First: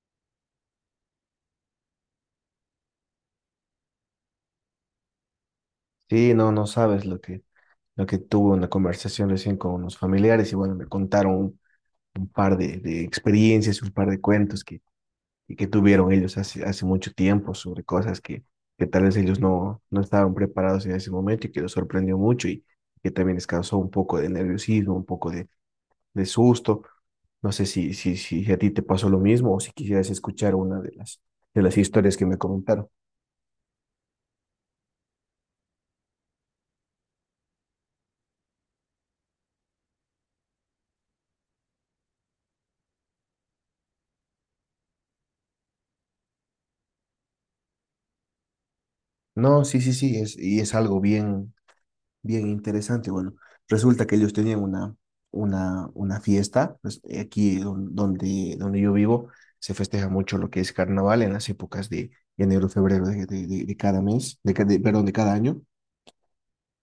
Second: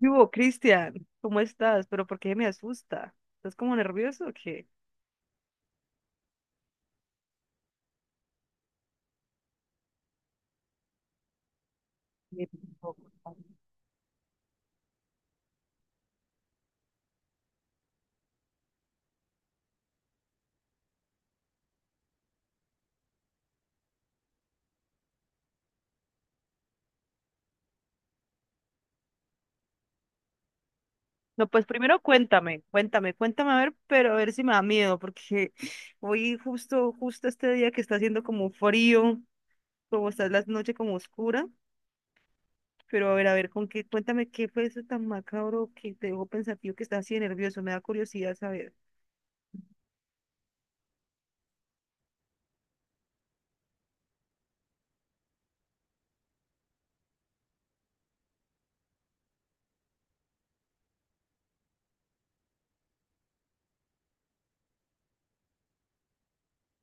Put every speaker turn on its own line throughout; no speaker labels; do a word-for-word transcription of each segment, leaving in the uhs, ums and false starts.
¿Qué hubo, Cristian? ¿Cómo estás? ¿Pero por qué me asusta? ¿Estás como nervioso o qué?
Sí, no, no sabes lo que, lo que tuve una conversación recién con unos familiares y bueno, me contaron un, un
Me
par de,
preocupa.
de experiencias, un par de cuentos que, y que tuvieron ellos hace, hace mucho tiempo sobre cosas que, que tal vez ellos no, no estaban preparados en ese momento y que los sorprendió mucho y que también les causó un poco de nerviosismo, un poco de, de susto. No sé si, si, si a ti te pasó lo mismo o si quisieras escuchar una de las,
No,
de
pues
las
primero
historias que me
cuéntame,
comentaron.
cuéntame, cuéntame a ver, pero a ver si me da miedo, porque hoy justo, justo este día que está haciendo como frío, como está la noche como oscura, pero a ver, a ver, con qué, cuéntame qué fue eso tan macabro que te dejó pensativo, que estás así de nervioso, me da curiosidad saber.
No, sí, sí, sí, es, y es algo bien Bien interesante. Bueno, resulta que ellos tenían una, una, una fiesta, pues, eh, aquí don- donde, donde yo vivo se festeja mucho lo que es carnaval en las épocas de enero, febrero de, de- de- de cada mes, de, ca- de- perdón, de cada año.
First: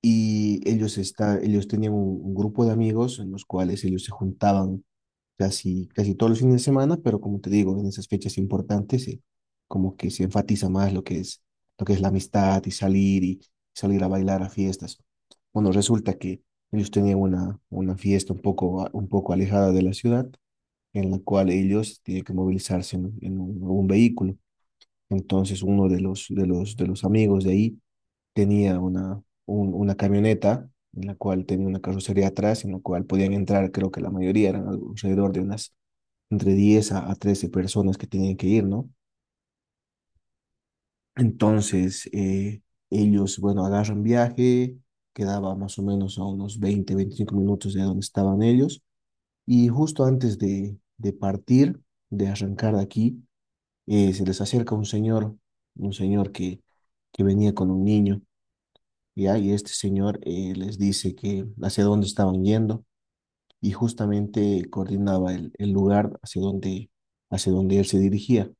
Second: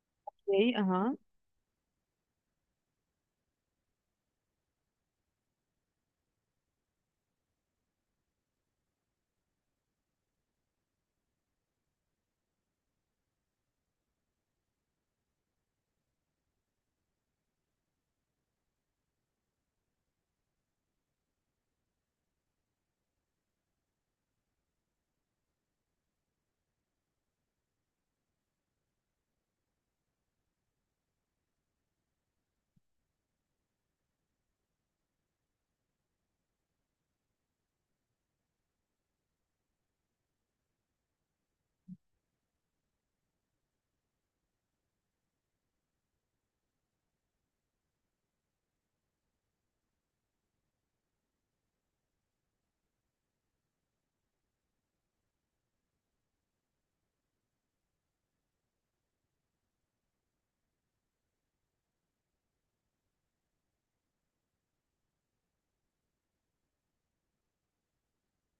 Y
Sí,
ellos,
ajá.
está, ellos tenían un, un grupo de amigos en los cuales ellos se juntaban casi, casi todos los fines de semana, pero como te digo, en esas fechas importantes, eh, como que se enfatiza más lo que es, lo que es la amistad y salir y salir a bailar a fiestas. Bueno, resulta que ellos tenían una, una fiesta un poco, a- un poco alejada de la ciudad, en la cual ellos tienen que movilizarse en, en un, un vehículo. Entonces, uno de los, de los, de los amigos de ahí tenía una, un- una camioneta en la cual tenía una carrocería atrás, en la cual podían entrar, creo que la mayoría eran algo- alrededor de unas entre diez a, a trece personas que tenían que ir, ¿no? Entonces, eh, ellos, bueno, agarran viaje. Quedaba más o menos a unos veinte veinticinco minutos de donde estaban ellos, y justo antes de, de partir, de arrancar de aquí, eh, se les acerca un señor, un señor que, que venía con un niño, ¿ya? Y este señor eh, les dice que hacia dónde estaban yendo y justamente coordinaba el, el lugar hacia donde, hacia donde él se dirigía.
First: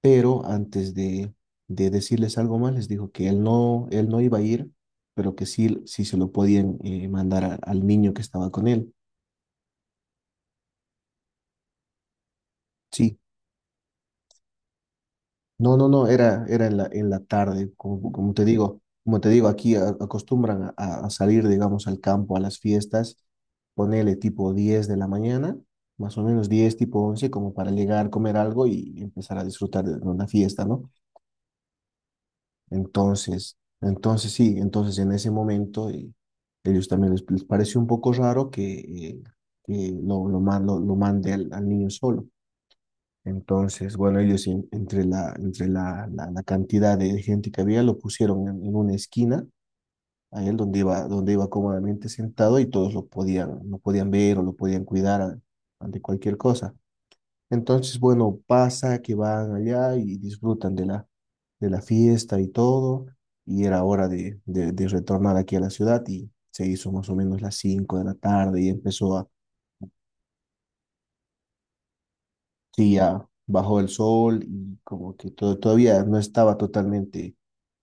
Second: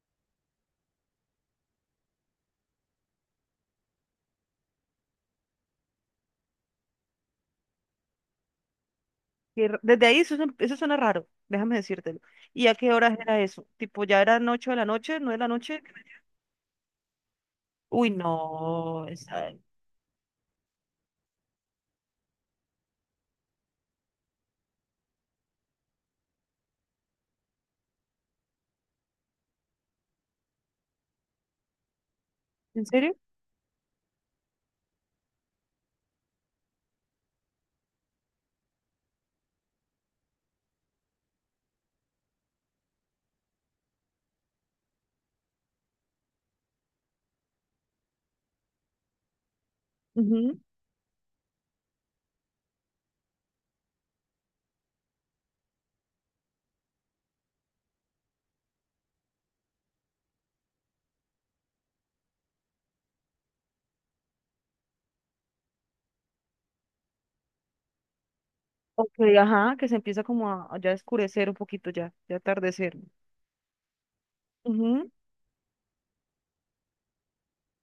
Pero antes de, de decirles algo más, les dijo que él no, él no iba a ir, pero que sí, sí se lo podían eh, mandar a- al niño que estaba con él.
Qué ra- Desde ahí eso, suena- eso suena raro, déjame decírtelo. ¿Y a qué horas
Sí,
era eso? Tipo, ya eran ocho de la noche, nueve de la
no,
noche.
no, no, era, era en la, en la tarde.
Uy,
Como, como te digo,
no,
como te digo,
esa-
aquí a- acostumbran a, a salir, digamos, al campo, a las fiestas, ponele tipo diez de la mañana, más o menos diez tipo once como para llegar, comer algo y empezar a disfrutar de una fiesta, ¿no?
¿En serio?
Entonces, entonces sí, entonces en ese momento eh, ellos también les, les pareció un poco raro que, eh, que lo, lo, ma- lo, lo mande al, al niño solo. Entonces, bueno, ellos en- entre la, entre la, la, la cantidad de gente que había lo pusieron en, en una esquina, a él
Ujú.
donde iba, donde iba cómodamente sentado y todos lo podían, lo podían ver o lo podían cuidar a- ante cualquier cosa. Entonces, bueno, pasa que van allá y disfrutan de la, de la fiesta y todo, y era hora de, de, de retornar aquí a la ciudad y se hizo más o menos las cinco de la tarde y
Ok,
empezó a,
ajá, que se empieza como a, a ya oscurecer un poquito, ya, ya atardecer.
sí, ya bajó el sol y
Ujú.
como que todo, todavía no estaba totalmente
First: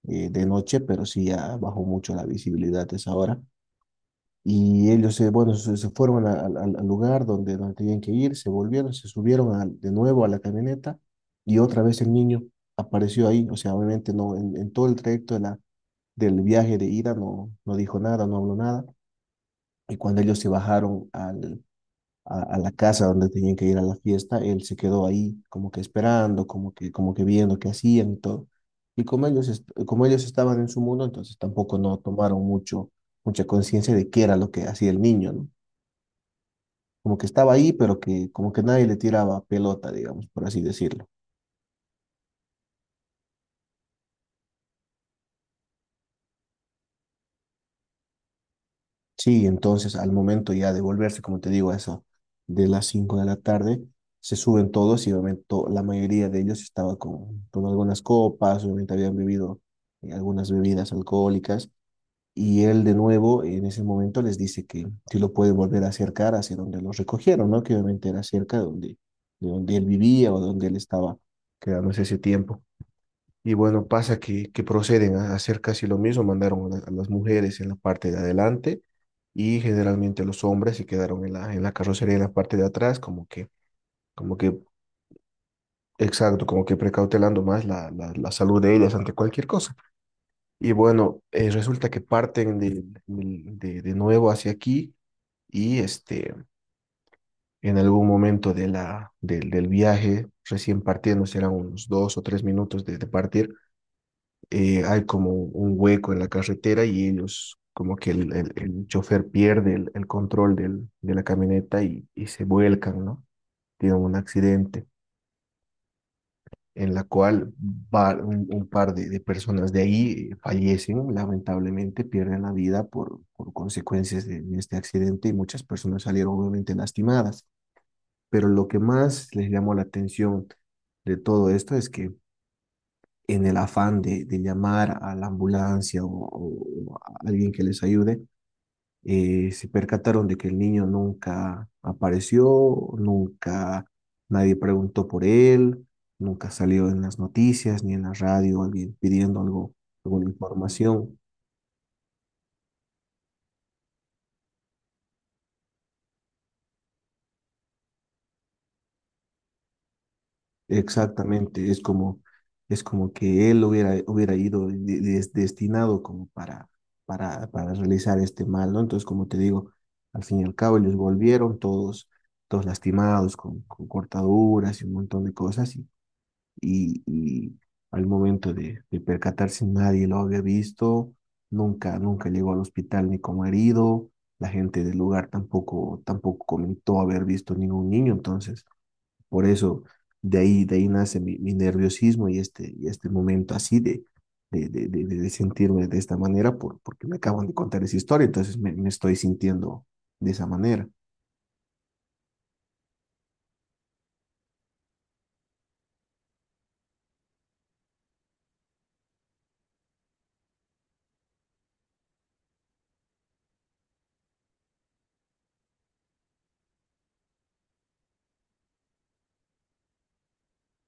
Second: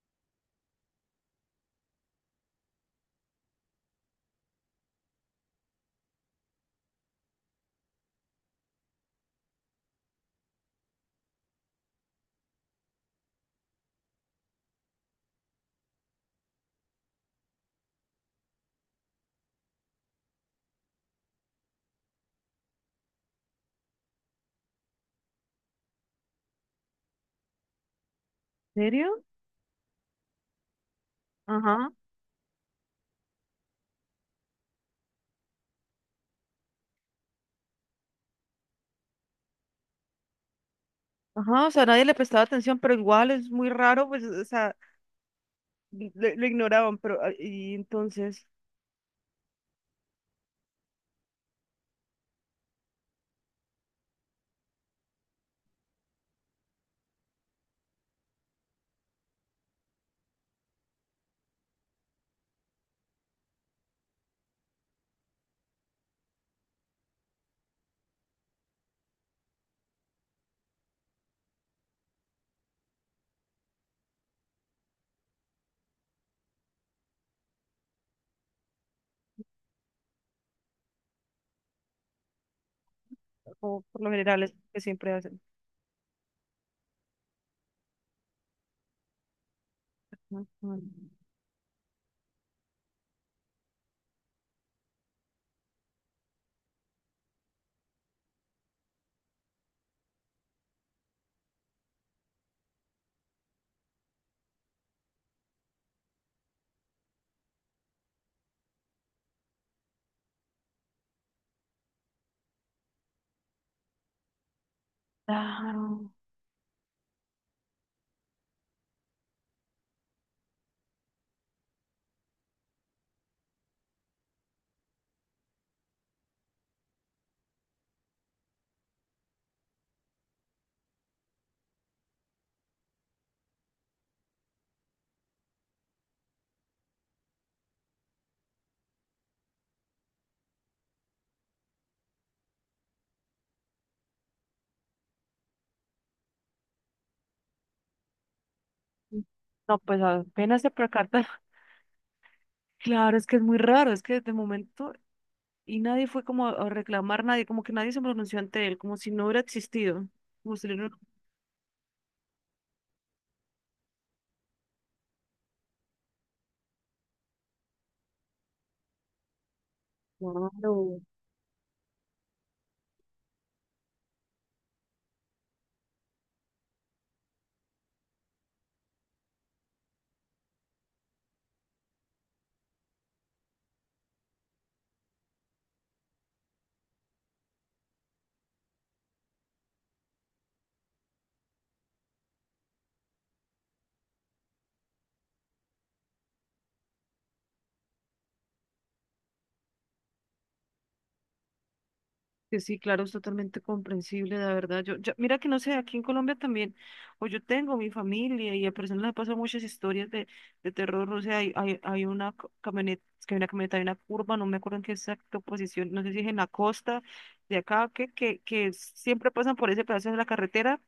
eh, de noche, pero sí ya bajó mucho la visibilidad a esa hora. Y ellos se, bueno, se, se fueron al al- al lugar donde, donde tenían que ir, se volvieron, se subieron al- de nuevo a la camioneta y otra vez el niño apareció ahí. O sea, obviamente no, en, en todo el trayecto de la, del viaje de ida no, no dijo nada, no habló nada. Y cuando ellos se bajaron al, a, a la casa donde tenían que ir a la fiesta, él se quedó ahí como que esperando, como que, como que viendo qué hacían y todo.
¿En
Y
serio?
como ellos, est- como ellos estaban en su mundo, entonces tampoco
Ajá,
no tomaron mucho, mucha conciencia de qué era lo que hacía el niño, ¿no? Como que estaba ahí, pero que como que nadie le tiraba pelota, digamos, por así decirlo.
ajá, o sea, nadie le prestaba atención, pero igual es muy raro, pues, o sea, li- lo, lo ignoraban, pero, ah, y entonces,
Sí, entonces al momento ya de volverse, como te digo, a eso de las cinco de la tarde, se suben todos y obviamente to- la mayoría de ellos estaba con, con algunas copas, obviamente habían bebido eh, algunas bebidas alcohólicas y él de nuevo en ese momento les dice que si lo puede volver a acercar hacia donde los recogieron, ¿no? Que obviamente era cerca de donde, de donde él vivía o donde él estaba quedándose ese tiempo. Y bueno, pasa que, que proceden a hacer casi lo mismo, mandaron a, la- a las mujeres en la parte de adelante y generalmente los hombres se quedaron en la, en la carrocería en la parte de atrás, como que,
como por lo
como
general es
que,
lo que siempre hacen.
exacto, como que precautelando más la, la, la salud de ellas ante cualquier cosa.
Ujú.
Y bueno, eh, resulta que parten de, de, de nuevo hacia aquí y este, en algún momento de la, del, del viaje, recién partiendo, serán unos dos o tres minutos de, de partir. Eh, hay como un hueco en la carretera y ellos, como que el, el- el chofer pierde el, el control del- de la camioneta y, y se vuelcan, ¿no? Tienen un accidente
Claro.
en la cual va- un, un par de, de personas de ahí eh, fallecen, lamentablemente pierden la vida por, por consecuencias de, de este accidente y muchas personas salieron obviamente lastimadas. Pero lo que más les llamó la atención de todo esto es que en el afán de, de llamar a la ambulancia o, o a alguien que les ayude, eh, se percataron de que el niño nunca apareció, nunca nadie preguntó por él, nunca salió en las noticias ni en la radio alguien pidiendo algo,
No, pues
alguna
apenas se
información.
percata. Claro, es que es muy raro, es que de momento y nadie fue como a reclamar, nadie, como que nadie se pronunció ante él, como si no hubiera existido. Como si no hubiera...
Exactamente, es como, es como que él hubiera, hubiera ido de- de- destinado como para, para, para realizar este mal, ¿no? Entonces, como te digo, al fin y al cabo ellos
Claro.
volvieron todos, todos lastimados, con, con cortaduras y un montón de cosas, y, y, y al momento de, de percatarse nadie lo había visto, nunca, nunca llegó al hospital ni como herido, la gente del lugar tampoco, tampoco comentó haber visto ningún niño, entonces por eso, de ahí, de ahí nace mi, mi nerviosismo y este, y este momento así de, de, de, de, de sentirme de esta manera por, porque me acaban de contar esa historia, entonces me, me estoy sintiendo de esa manera.
Que sí, claro, es totalmente comprensible, la verdad. Yo, yo, mira que no sé, aquí en Colombia también, o yo tengo mi familia y a personas les pasan muchas historias de, de terror, o sea, hay, hay, hay una co- camioneta, es que hay una camioneta, hay una curva, no me acuerdo en qué exacta posición, no sé si es en la costa de acá, que, que, que siempre pasan por ese pedazo de la carretera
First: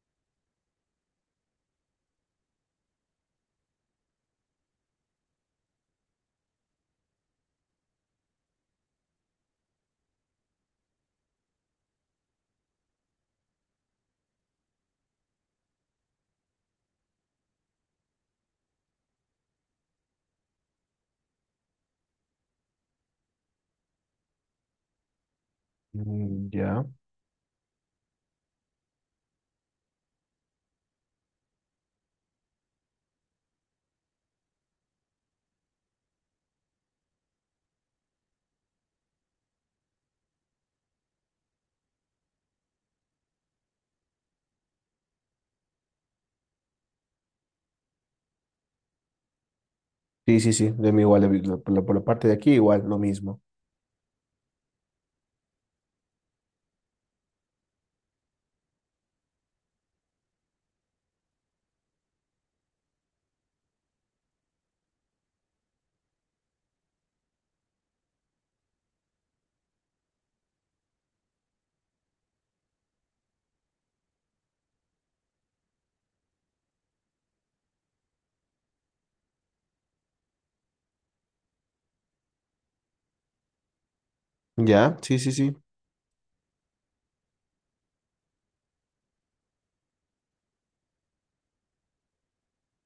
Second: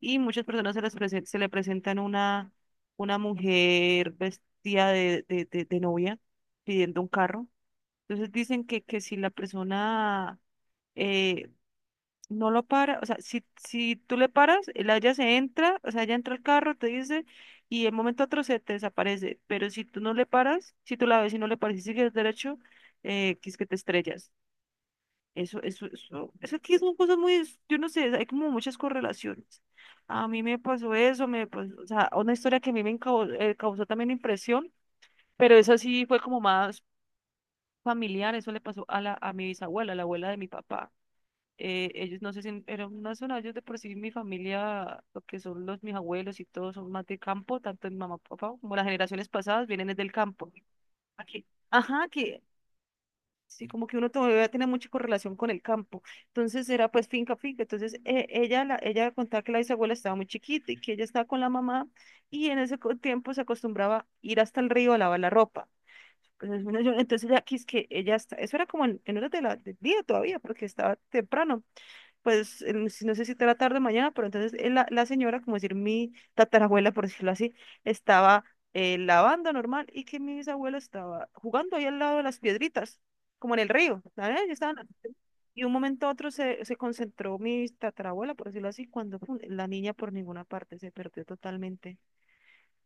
y muchas personas se les presen- se le presentan una, una mujer vestida de, de, de, de novia pidiendo un carro. Entonces dicen que, que si la persona eh, no lo para, o sea, si, si tú le paras, el haya se entra, o sea, ella entra al carro, te dice, y de un momento a otro se te desaparece, pero si tú no le paras, si tú la ves y no le paras y sigues derecho, eh, que es que te estrellas. Eso, eso, eso,
Mm,
eso aquí
ya.
son cosas muy, yo no sé, hay como muchas correlaciones. A mí me pasó eso, me pasó, o sea, una historia que a mí me encau- eh, causó también impresión, pero esa sí fue como más familiar, eso le pasó a la, a mi bisabuela, la abuela de mi papá. eh, ellos no sé si eran más sonados de por sí mi familia, lo que son los mis abuelos y todos son más de campo, tanto mi mamá, papá, como las generaciones pasadas vienen es del
Sí,
campo.
sí, sí, de mí igual, de-
Aquí.
la- por la, por la
Ajá,
parte de
que
aquí igual, lo mismo.
sí, como que uno todavía tiene mucha correlación con el campo. Entonces era pues finca, finca. Entonces eh, ella, la, ella contaba que la bisabuela estaba muy chiquita y que ella estaba con la mamá y en ese co- tiempo se acostumbraba a ir hasta el río a lavar la ropa. Entonces, bueno, yo- entonces ya que es que ella está, eso era como en, en horas de la, del día todavía, porque estaba temprano pues el- si no sé si era tarde o mañana, pero entonces eh, la, la señora, como decir mi tatarabuela, por decirlo así, estaba eh, lavando normal y que mi bisabuelo estaba jugando ahí al lado de las piedritas, como en el río, ¿sabes? Ellos estaban...
Ya, sí, sí, sí.
Y un momento a otro se, se concentró mi tatarabuela, por decirlo así, cuando pum, la niña por ninguna parte se perdió totalmente.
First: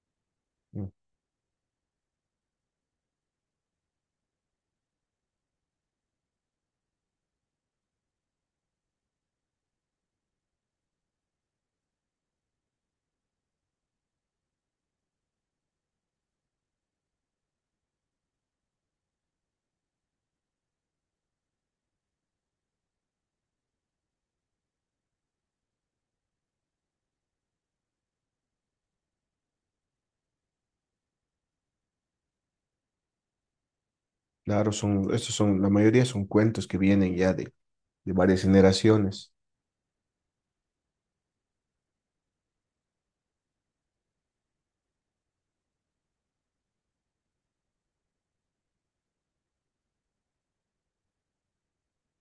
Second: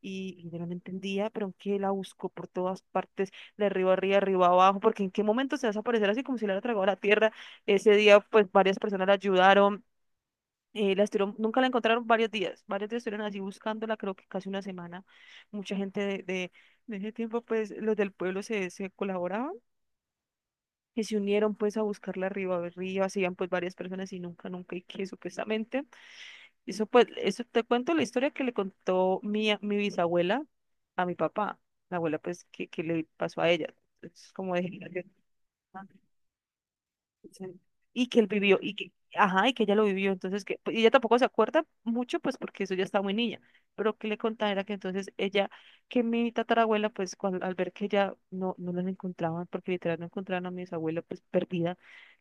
Y, y yo no la
Mm,
entendía, pero que la buscó por todas partes, de arriba arriba, arriba abajo, porque en qué momento se va a desaparecer así como si le hubiera tragado la tierra. Ese día, pues varias personas la ayudaron. Eh, la estuvieron- nunca la encontraron varios días, varios días estuvieron así buscándola, creo que casi una semana. Mucha gente de, de, de ese tiempo, pues los del pueblo se, se colaboraban y se unieron pues a buscarla arriba, arriba, se iban pues varias personas y nunca, nunca, y que supuestamente, eso pues, eso te cuento la historia que le contó mi, a- mi bisabuela a mi papá, la abuela pues que, que le pasó a ella. Es como
claro,
de...
son, estos son, la mayoría son cuentos que vienen ya
Sí.
de,
Y
de
que él
varias
vivió, y que,
generaciones.
ajá, y que ella lo vivió, entonces que, y ella tampoco se acuerda mucho, pues porque eso ya estaba muy niña, pero que le contaba era que entonces ella, que mi tatarabuela, pues cuando, al ver que ella no, no las encontraban, porque literal no encontraban a mi bisabuela, pues perdida,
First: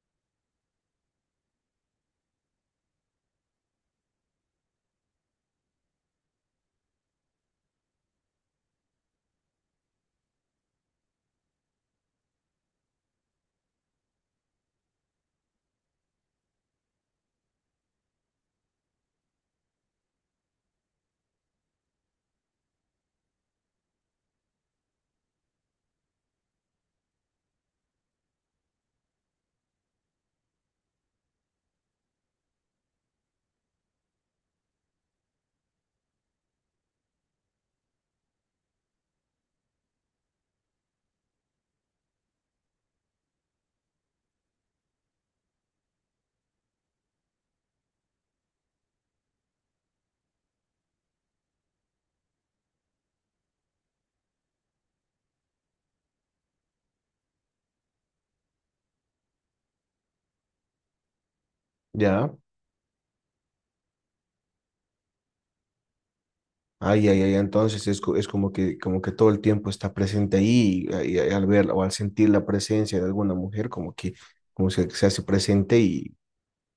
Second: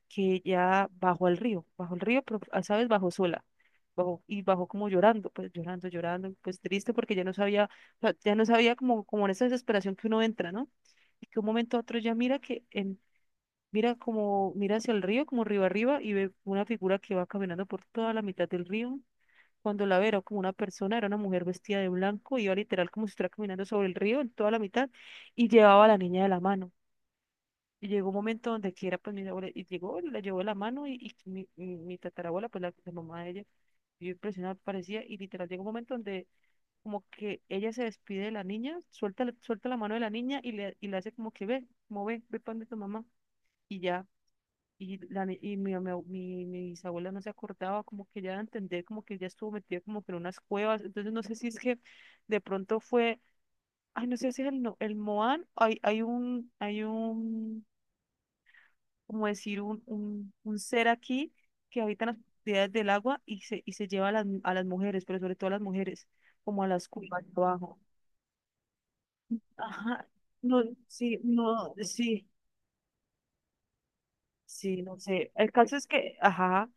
que ella bajó al río, bajó al río, pero, ah, ¿sabes? Bajó sola. Bajó, y bajó como llorando, pues llorando, llorando, pues triste porque ya no sabía, o sea, ya no sabía como, como en esa desesperación que uno entra, ¿no? Y que un momento a otro ya mira que en... Mira como, mira hacia el río, como río arriba, y ve una figura que va caminando por toda la mitad del río. Cuando la ve, era como una persona, era una mujer vestida de blanco, iba literal como si estuviera caminando sobre el río en toda la mitad, y llevaba a la niña de la mano. Y llegó un momento donde quiera, pues mi abuela, y llegó, y la llevó de la mano, y, y mi, mi- mi tatarabuela, pues la, la mamá de ella, yo impresionada parecía, y literal llegó un momento donde como que ella se despide de la niña, suelta, la- suelta la mano de la niña y le, y le hace como que ve, como ve, ve para donde tu mamá, y ya. Y, la, ni- y mi, mi, mi, mi bisabuela no se acordaba, como que ya de entender, como que ya estuvo metida como que en unas cuevas. Entonces no sé si es que de pronto fue, ay, no sé si es el, no- el Moan, hay, hay un, hay un, como decir, un, un, un ser aquí que habita en las
Ya.
profundidades del agua y se, y se lleva a las, a las mujeres, pero sobre todo a las mujeres, como a las
Ay, ay,
cuevas de
ay,
abajo.
entonces es, co- es como que, como que todo el tiempo está
Ajá,
presente
no,
ahí y,
sí,
y al ver
no,
o al
sí.
sentir la presencia de alguna mujer, como que, como
Sí,
se,
no
se hace
sé. El caso
presente
es
y,
que, ajá,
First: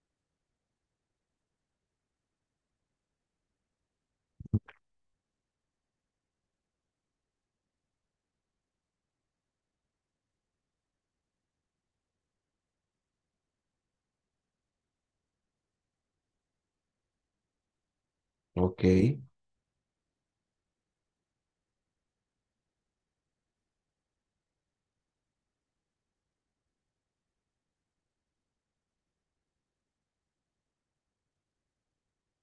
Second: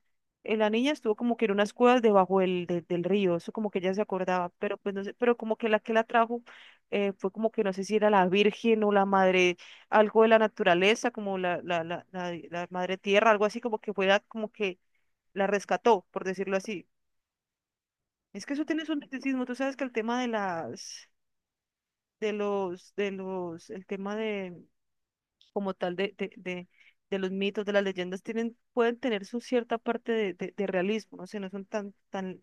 eh, la niña estuvo como que en unas cuevas debajo del, de- del río, eso como que ella se acordaba, pero pues no sé, pero como que la que la trajo eh, fue como que no sé si era la Virgen o la madre, algo de la naturaleza, como la, la, la, la, la madre tierra, algo así como que fue la- como que la rescató, por decirlo así. Es que eso tiene
ok.
su misticismo, tú sabes que el tema de las, de los, de los, el tema de como tal de, de, de, de los mitos, de las leyendas, tienen, pueden tener su cierta parte de, de, de realismo, no sé, no son tan, tan,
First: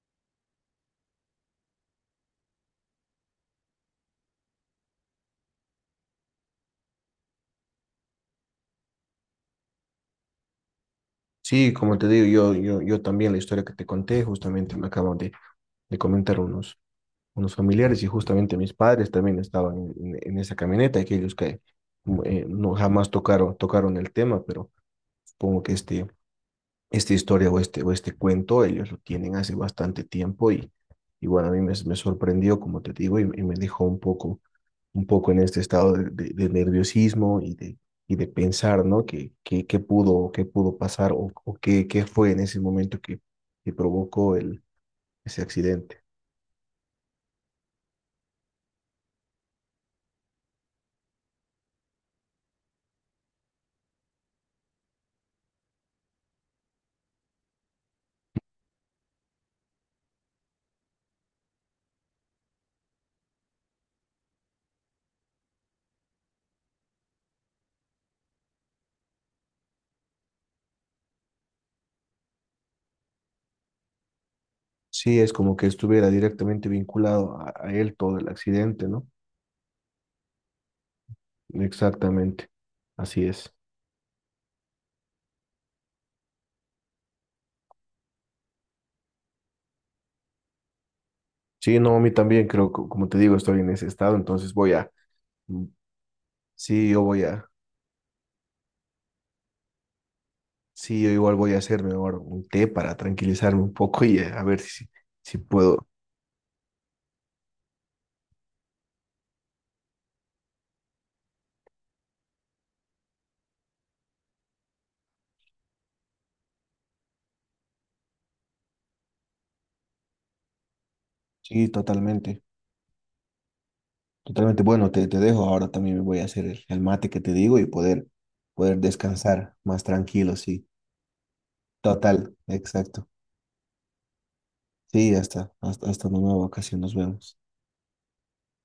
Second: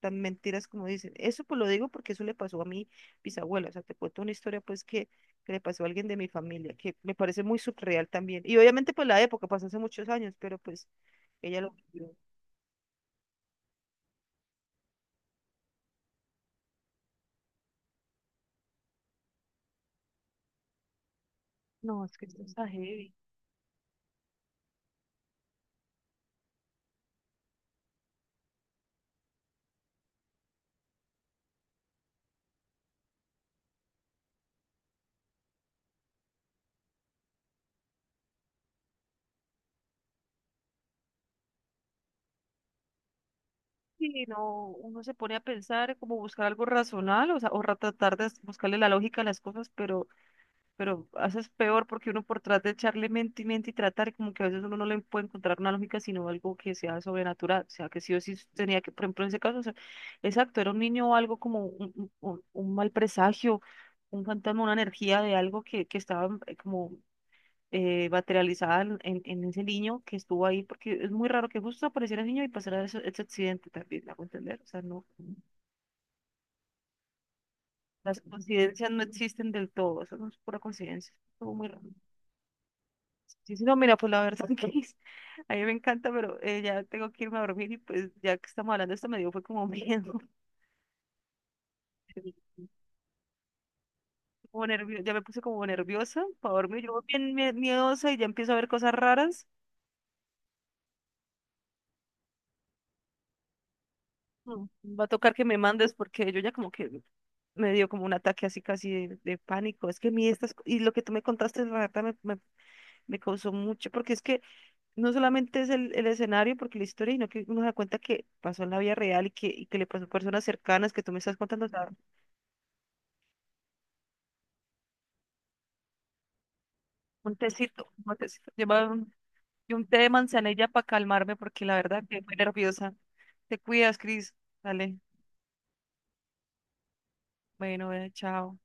tan mentiras como dicen. Eso pues lo digo porque eso le pasó a mi bisabuela, o sea, te cuento una historia pues que, que le pasó a alguien de mi familia, que me parece muy surreal también. Y obviamente pues la época pasó hace muchos años, pero pues ella lo
Sí, como te
vivió.
digo, yo, yo, yo también la historia que te conté, justamente me acaban de, de comentar unos, unos familiares y justamente mis padres también estaban en, en- en esa camioneta, aquellos que
No, es que esto
eh,
está
no jamás
heavy.
tocaron, tocaron el tema, pero supongo que este esta historia o este, o este cuento, ellos lo tienen hace bastante tiempo y, y bueno, a mí me, me sorprendió, como te digo, y, y me dejó un poco, un poco en este estado de, de, de nerviosismo y de, y de pensar, ¿no? ¿Qué, qué, qué pudo, qué pudo, pasar o, o qué, qué fue en ese momento que, que
Sí,
provocó el,
no, uno se pone a
ese
pensar
accidente?
como buscar algo razonable, o sea, o ra- tratar de buscarle la lógica a las cosas, pero pero haces peor porque uno por tratar de echarle mente y mente y tratar, y como que a veces uno no le puede encontrar una lógica, sino algo que sea sobrenatural, o sea, que sí o sí tenía que, por ejemplo, en ese caso, o sea, exacto, era un niño o algo como un, un- un- un mal presagio, un fantasma, una energía de algo que, que estaba eh, como eh, materializada en, en- en ese niño que estuvo ahí, porque es muy raro que justo apareciera el niño y pasara ese, ese accidente también, ¿me hago entender? O sea, no,
Sí, es como que estuviera directamente vinculado a, a él todo
las
el accidente,
coincidencias no
¿no?
existen del todo, eso no es pura coincidencia, estuvo muy raro.
Exactamente, así es.
Sí, sí, no, mira, pues la verdad que a mí me encanta, pero eh, ya tengo que irme a dormir y pues ya que estamos hablando de esto me dio fue como miedo,
Sí, no, a mí también creo, que, como te digo, estoy en ese estado, entonces
como
voy a,
nervio, ya me puse como nerviosa para dormir,
sí,
yo voy
yo voy
bien
a,
mie- miedosa y ya empiezo a ver cosas raras.
sí, yo igual voy a hacerme ahora un té para tranquilizarme un poco y eh, a ver
Mm.
si,
Va a tocar
si
que me
puedo.
mandes porque yo ya como que me dio como un ataque así casi de, de pánico. Es que a mí estas, co- y lo que tú me contaste, la verdad me, me, me causó mucho, porque es que no solamente es el, el escenario, porque la historia, sino que uno se da cuenta que pasó en la vida real y que, y que le pasó a personas cercanas que tú me estás contando.
Sí, totalmente, totalmente. Bueno, te, te dejo. Ahora también me voy a hacer el, el mate que te
Un
digo y
tecito,
poder,
un tecito.
poder
Lleva un,
descansar
y
más
un té de
tranquilo, sí.
manzanilla para calmarme porque la verdad que
Total,
muy nerviosa.
exacto.
Te cuidas, Cris. Dale.
Sí, hasta, hasta, hasta una nueva ocasión, nos vemos.
Bueno, eh, chao.